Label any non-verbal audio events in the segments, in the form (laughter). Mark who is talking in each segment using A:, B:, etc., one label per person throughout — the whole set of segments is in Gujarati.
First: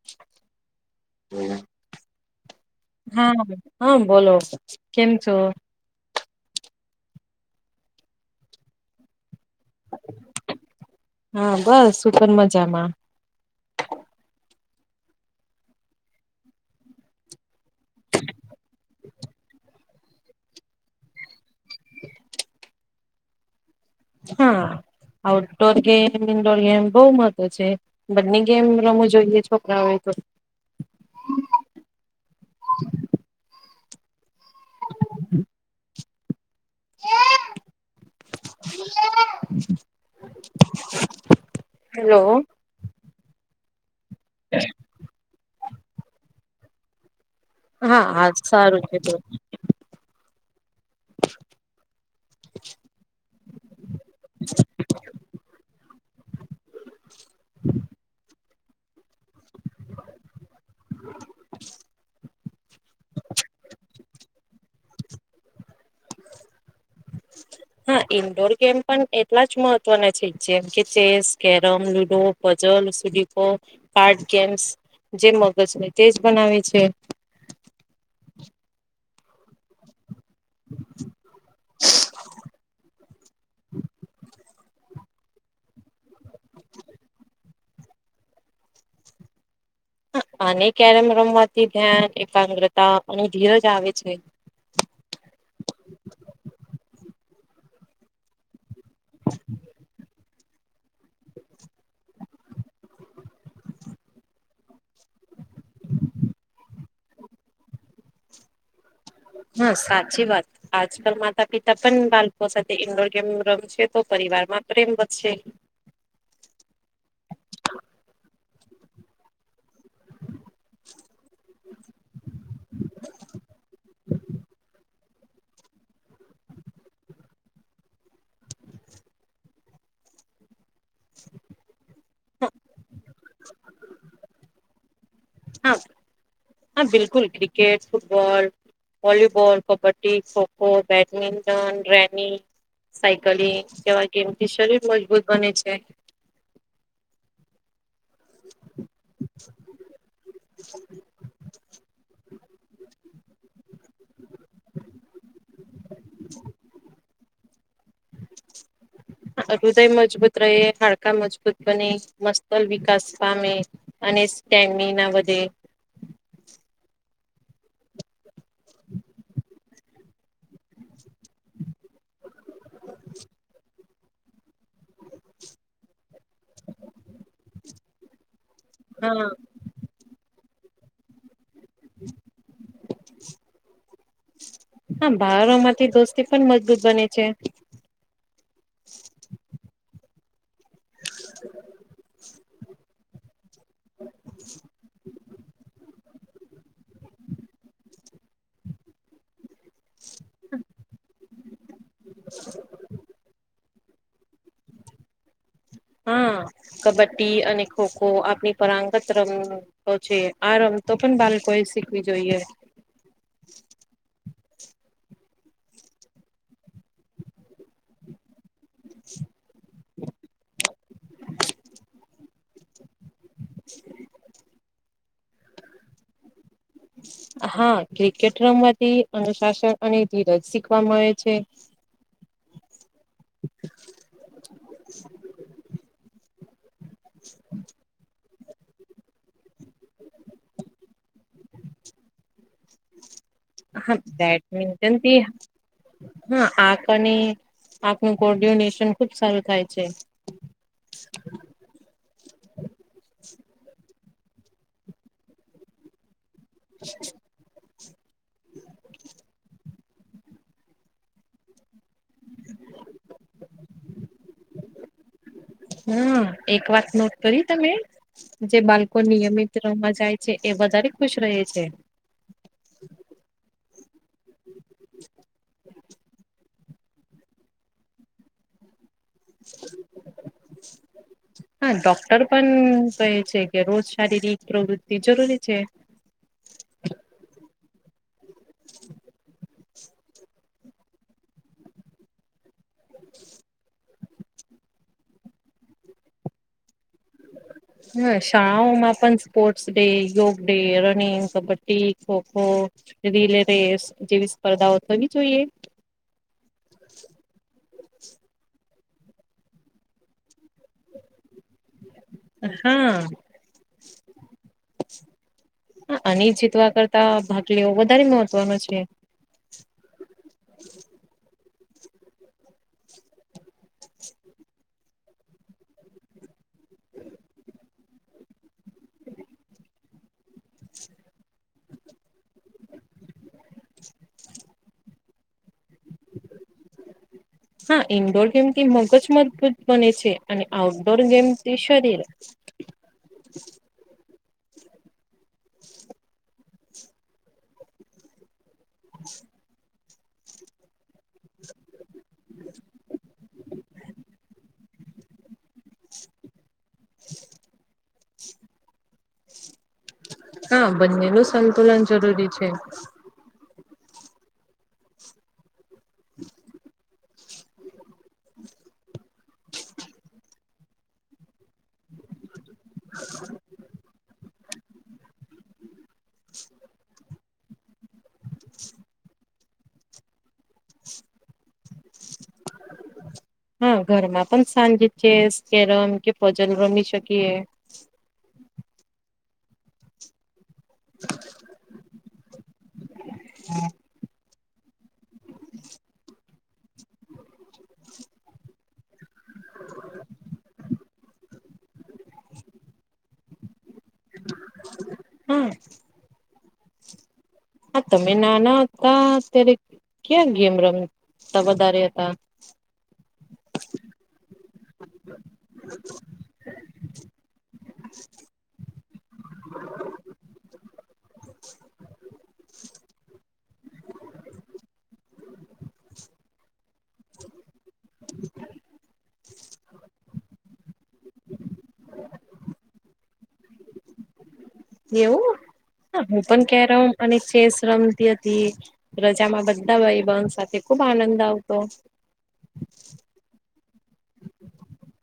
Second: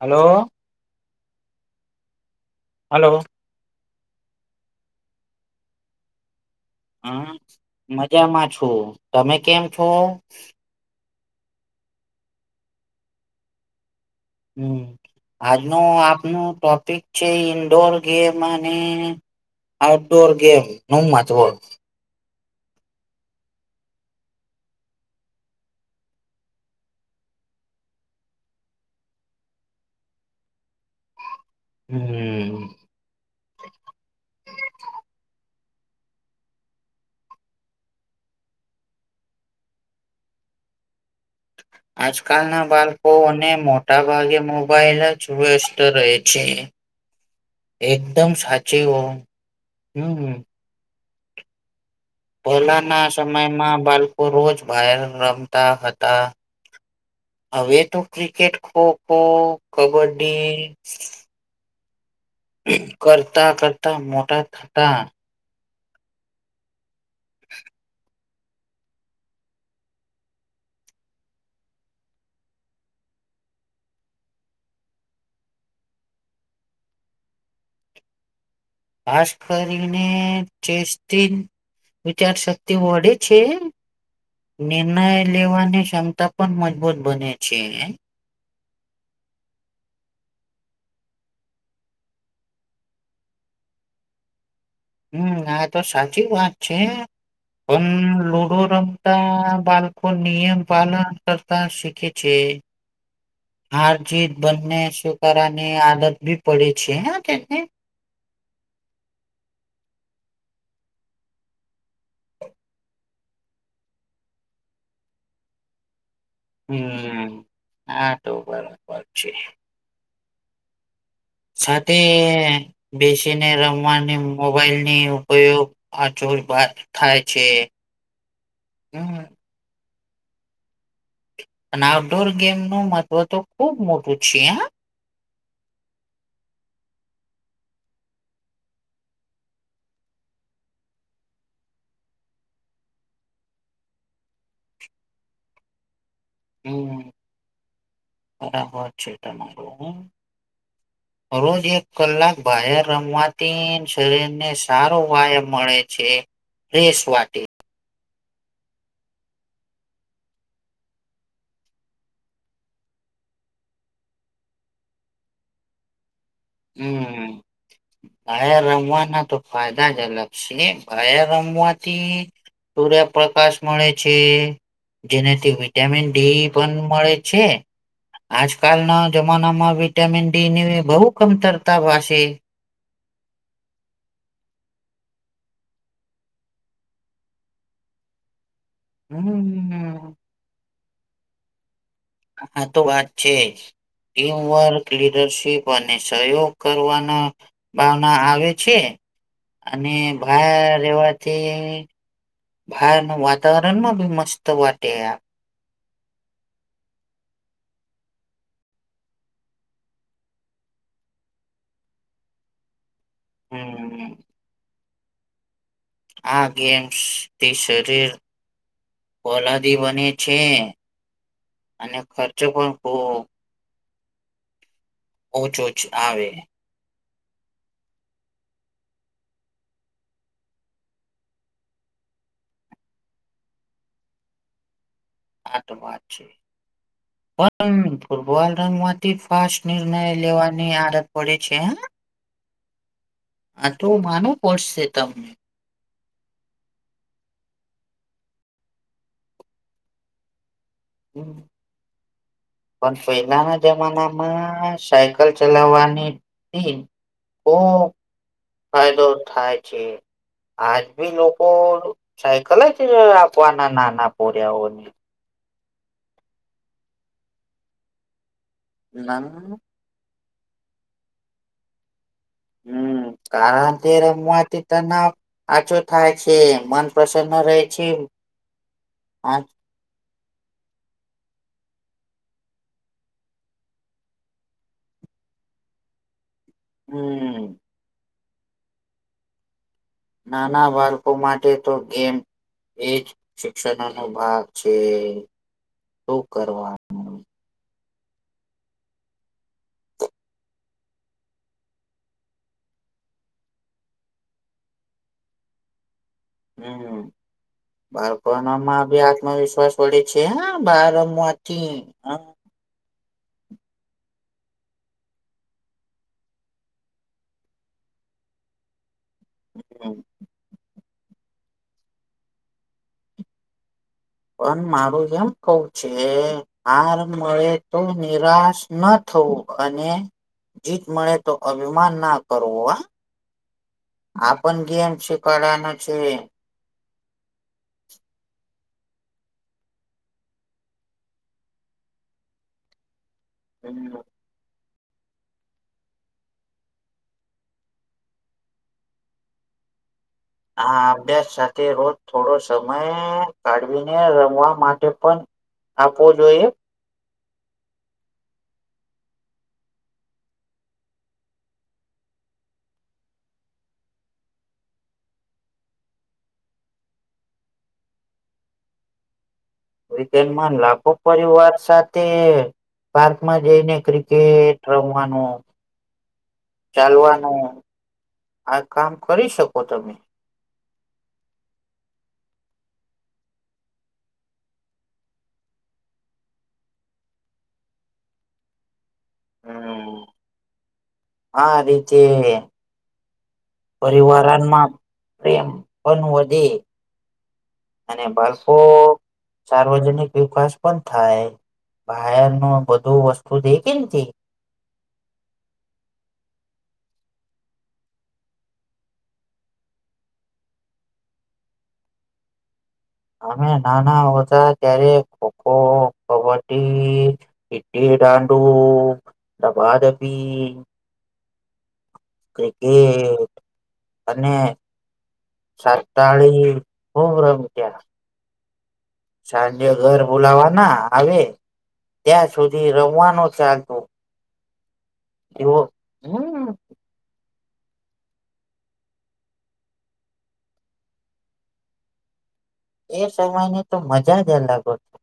A: હલો
B: હમ
A: હલો
B: હા હા બોલો કેમ છો
A: હા મજામાં છું તમે કેમ છો
B: હા બસ શું પણ મજામાં
A: હમ આજનો આપનો ટોપિક છે ઈન્ડોર ગેમ અને આઉટડોર ગેમ નચબોલ
B: હા આઉટડોર ગેમ ઇન્ડોર ગેમ બહ મહવ છે બંને ગેમ રમું જોઈએ છોકરાઓ તો
A: હમ
B: હ (inaudible)
A: આજકાલના બાળકોને મોટા ભાગે મોબાાઈલ જ વ્યસ્ત રહે છે
B: હા હા
A: એકદમ
B: સારું
A: સાચી હો
B: કીધું.
A: હમ પહેલાના સમયમાં બાળકો રોજ બાર રમતા હતા હવે તો ક્રિકેટ ખોખો કબડ્ડી કરતા કરતા મોટા થતા
B: હા ઈન્ડોર ગેમ પણ એટલા જ મહત્વના છે જેમ કે ચેસ કેરમ લુડો જલ સુડીપો કારમ જે મગજ હોય તેજ બનાવે છે
A: ખાસ કરીને ચેસ્ટ વિચારશક્તિ વડે છે નિર્ણય લેવાની ક્ષમતા પણ મજબૂત બને છે
B: અને કેરમ રમવાથી ધ્યાન એકાગ્રતા અને ધીરજ આવે છે
A: હમ આ તો સાચી વાત છે પણ લુડો રમ બાળકો નિયમ પાલન કરતા શીખે છે હારજીત બંને સ્વીકારાની આદત બી પડે છે તેને
B: હા સાચી વાત આજકાલ માતા પિતા પણ બાળકો સાથે ઈન્ડોર ગેમ રમશે તો પરિવાર માં પ્રેમ વધશે
A: હમ આ તો બરાબર છે
B: (inaudible)
A: સાથે બેસીને રમવાની મોબાઈલની ઉપયોગ આચો થાય છે હમ
B: હ
A: અને આઉટડોર ગેમ નું મહત્ત્વ તો ખુબ મોટું છે
B: હા હા બિલકુલ cricket football volleyball kabaddi kho kho badminton રનીિ cycling કેવા ગેમ થી શરીર મજબૂત બને છે
A: હમ બરાબર છે તમારોું હ રોજ એક કલાક બહાર રમવા શરીર ને સારો વયામ મળે છે રેસવા (unintelligible)
B: હૃદય મજબૂત રહે હાડકા મજબૂત બને મસ્તલ વિકાસ પામે અને સ્ટગી ના બધે
A: હમ બયા રમવાના તો ફાયદા જ અલગ છે બયા રમવાથી સૂર્યપ્રકાશ મળે છે જેનાથી વિટામિન ડી પણ મળે છે આજકાલના
B: હા
A: જમાનામાં વિટામિન ડી ની બહુ કમતરતા ભસે (unintelligible)
B: હા બાર માંથી દોસ્તી પણ મજબૂત બને છે
A: હમ
B: (unintelligible)
A: હા તો વાત છે જ ટીમવર્ક લ પ અને સહયોગ કરવાના ભાવના આવે છે અને બહ રેવાથી ભાર ન વાતાવરણમાં બી મસ્ત વાટે આ
B: હા કબડ્ડી અને ખોખો આપણી પરાંગત રમ તો છે આ રમતો પણ બાળકો એ શીખવી જોઈએ
A: હમ આ ગેમ્સ થી શરીર ઓલાદી બને છે અને ખર્ચો પણ ખ
B: (unintelligible)
A: ઓછો ઓછ આવે
B: હા ક્રિકેટ રમવાથી અનુશાસન અને ધીરજ શીખવા મળે છે
A: હા તો વાત છે પણ વર્ણન માંથી જ ફાસ્ટ નિર્ણય લેવાની આદત પડે છે હ આટલુ
B: હા
A: માનું પડશે
B: બેડમિન્ટન થી
A: તમને
B: હા આંખ અને આંખનું કોર્ડ્યુલેશન ખુબ સારું થાય છે
A: હમ પણ પહેલાના જમાનામાં સાયકલ ચલાવવાની થી ખુબ ફાયદો થાય છે આજ ભી લોકો સાયકલ જ આપવાના નાના પોર્યાઓને
B: હમ, એક વાત નોટ કરી તમે? જે બાલકો નિયમિત
A: ના
B: રમા જાય છે, એ વધારે ખુશ રહે છે.
A: હમ, કારણ તે રમવાથી તનાવ આછો થાય છે, મન પ્રસન્ન રહે છે.
B: હા, ડોક્ટર પણ કહે છે કે રોજ શારીરિક પ્રવૃત્તિ જરૂરી છે.
A: હમમ. નાના બાળકો માટે તો ગેમ એજ શિક્ષકાનુ ભાગ છે. તો કરવાનું
B: હા શાળાઓમાં પણ સ્પોર્ટ્સ ડે, યોગ day, running, kabaddi, kho kho relay race જેવી સ્પર્ધાઓ થવી જોઈએ.
A: હમમ. બાળપણ માં બી આત્મવિશ્વાસ વડે છે હા બાર રમવાથી.
B: હું અને જીતવા કરતા ભાગ લેવો વધારે મહત્વનો છે.
A: હ પણ મારું એમ કવ છે. આર મળે તો નિરાશ ન થવું અને જીત મળે તો અભિમાન ના કરવો હ. આપણ ગેમ છેકવાડવાના છે.
B: હા, ઇન્ડોર ગેમથી મગજ મજબૂત બને છે અને આઉટડોર ગેમથી શરીર.
A: એમ આભ્યાસ સાથે રોજ થોડો સમય કાઢવીને રમવા માટે પણ આપવો જોઈએ
B: હા, બંને નું સંતુલન જરૂરી છે.
A: વિકેન્ડમાં લાખો પરિવાર સાથે પાર્કમાં જઈને ક્રિક કેટ રમવાનું, ચાલવાનું આ કામ કરી શકો તમે.
B: હ ઘરમાં પણ સાંજે ચેસ, કેરમ કે પજલ રમી શકીએ.
A: હમ
B: હ
A: આ રીચે
B: હા
A: પરિવારમાં પ્રેમ પણ વધે અને બાળકો સાર્વજનિક વિકાસ પણ થાય બહાર ન બધું વસ્તુ દેખ
B: હમ્મ. આ તમે નાના હતા ત્યારે ક્યાં? ગેમ રમ તા વધારે હતા.
A: અમે નાના હોતાા ત્યારે ખોખો, અવટ્ટીથ, ડિડીડાડું, ડબાદબી ક્રિકેટ અને સાતાળી હો્રમ ક્યા
B: (inaudible)
A: સાંજે ઘર બોલાવા ના આવે ત્યાં સુધી રમવાનો ચાલતો
B: એવું હું પણ
A: હમ
B: કેરમ અને ચેસ રમતી હતી રજામાં બધા ભાઈ બ સાથે ખુબ આનંદ આવતો
A: એ સમયની તો મજા જ અલગો છે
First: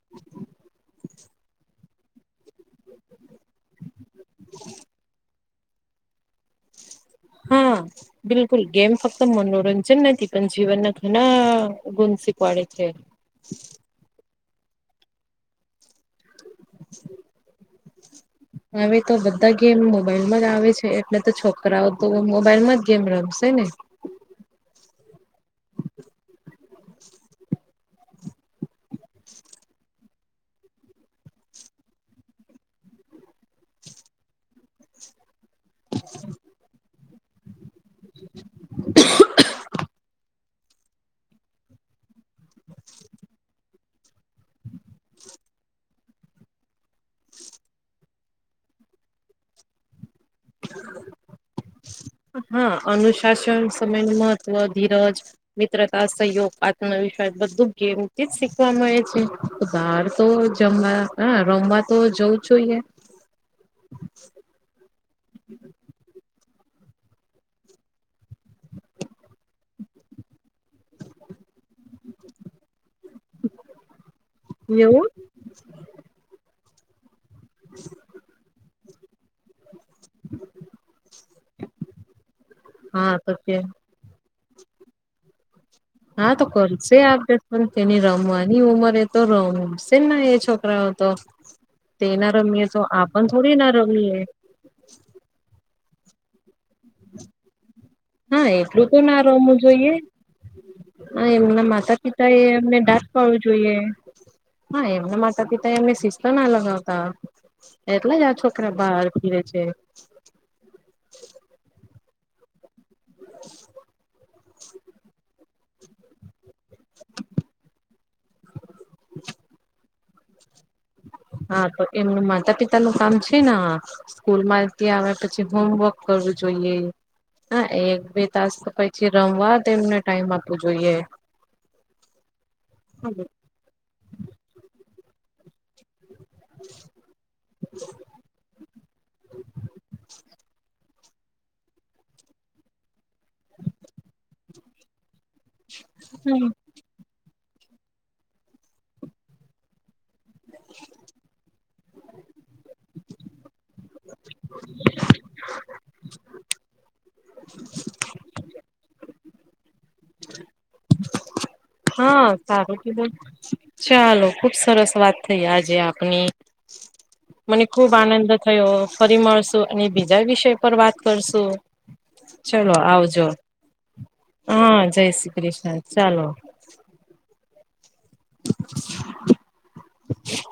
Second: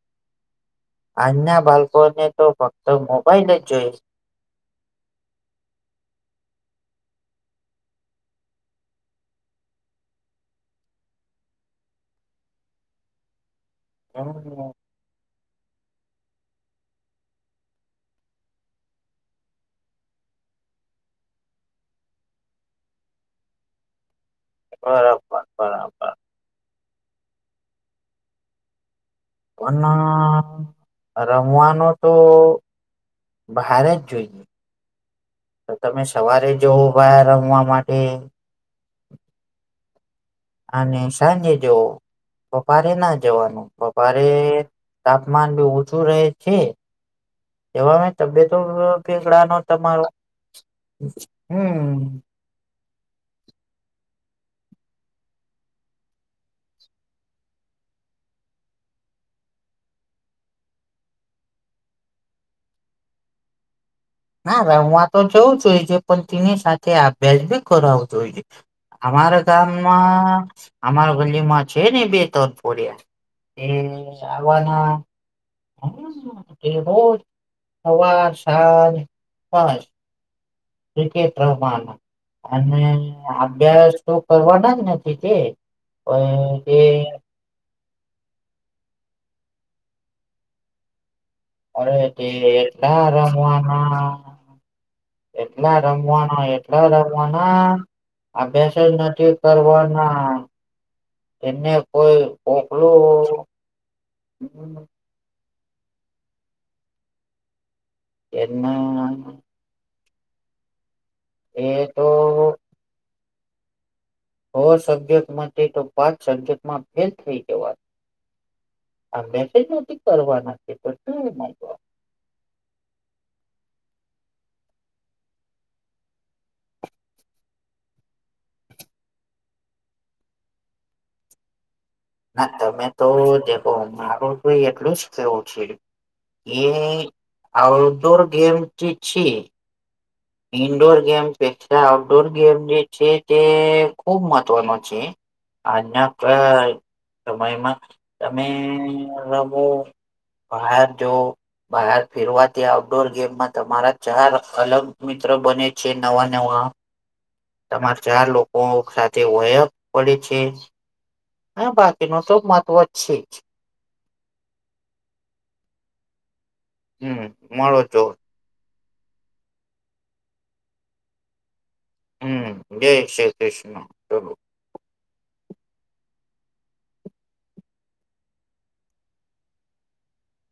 A: આજના બાળકોને તો ફક્ત મોબાઈલ જ જોઈ
B: (inaudible) હમ બિલકુલ ગેમ ફક્ત મનોરંજન નથી પણ જીવનના ઘણા ગુણ શીખવાડે છે
A: હ
B: (unintelligible) હવે તો બધા ગેમ મોબાઈલ માં જ આવે છે એટલે તો છોકરાઓ તો મોબાઈલમાં જ ગેમ રમશે ને
A: બરાબર બરાબર પણ રમવાનો તો બહાર જ જોઈએ તો તમે સવારે જવો બહાર રમવા માટે અને સાંજે જવો પપાારે ના જવાનું પપરે તાપમાન બી ઓછું રહે છે એવા તબિયતો ભેગડાનો તમારો હમ
B: હા અનુશાસન સમય નું મહત્ત્વ ધીરજ મિત્રતા સહયોગ આત્મવિશ્વાસ બધું ગેમથી જ શીખવા મળે છે બહાર તો જમવા હ રમવા તો જવું જોઈએ
A: ના રમવા તો જવું જોઈ છે પણ તેની સાથે અભ્યાસ ભ કરાવ જો હોઈ છે અમારા ગામમાં અમારા ગલીમાં છે ને બે તરફોડિયા એવાના
B: એવું.
A: એ બજ સવાર સાજ પા
B: હ
A: ક્રિકેટ રવાના અને
B: હા તો કે
A: અભ્યાસ તો કરવાના જ નથી તે
B: હા
A: પણ
B: તોકોલ
A: તે
B: સે આપ પણ તેની રમવાની ઉંમર એ તો રમશે એ છોકરાઓ તો
A: અરે તે
B: ના રમીએ તો
A: એટલા
B: આપણ થોડી ના
A: રમવાના
B: રમીએ
A: એટલા રમવાના એટલા રમવાના
B: હા
A: અભ્યાસ
B: એટલું
A: જ
B: તો ના
A: નથી
B: રમું જોઈએ
A: કરવાના
B: હા એમના
A: એને
B: માતા
A: કોઈ
B: પિતા એ એમને દાંત
A: કોકલું
B: પાડવું જોઈએ હા એમના માતા પિતા એ એમને શિસ્તા ના લગાવતા એટલે જ આ
A: એને
B: છોકરા બહાર ફીરે છે
A: એ તો
B: (inaudible)
A: છ સબ્જેક્ટ તો પાંચ સબ્જેક્ટમાં ફેલ થઈ જવાત આ મેસેજ નથી કરવાના છે પણ
B: હા તો એમનું માતા પિતા નું કામ છે ને સ્કૂલ માં ત આવે પછી હોમવર્ક કરવું જોઈએ હા એક બે તાસ પછી રમવા એમને ટાઈમ આપવો જોઈએ
A: ના તમે તો દેખો મારું તો એટલું જ કહેવું છે. એ આઉટડોર ગેમ જે છી
B: (inaudible)
A: ઈન્ડોર ગેમ પા આઉટડોર ગેમ જે છે તે ખુબ મહત્વનો છે અન આપે સમયમાં તમે રમો બહાર જવો બહાર ફેરવાથી આઉટડોર ગેમમાં તમારા ચાર અલગ તો બને છે નવા નવા. તમારે ચાર લોકો સાથે વય પડે છે. બાકીનું
B: હા
A: તો મહત્વ
B: સારું કીધું.
A: છે જ
B: ચાલો ખુબ સરસ વાત થઈ આજે આપની
A: હમ
B: મને
A: મળો
B: ખુબ
A: તો
B: આનંદ થયો ફરી મળશું અને બીજા વિષય પર વાત કરશું.
A: હમ
B: ચલો
A: જય
B: આવજો
A: શ્રી કૃષ્ણ ચલો
B: હા જય શ્રી કૃષ્ણ ચાલો. (inaudible) (inaudible)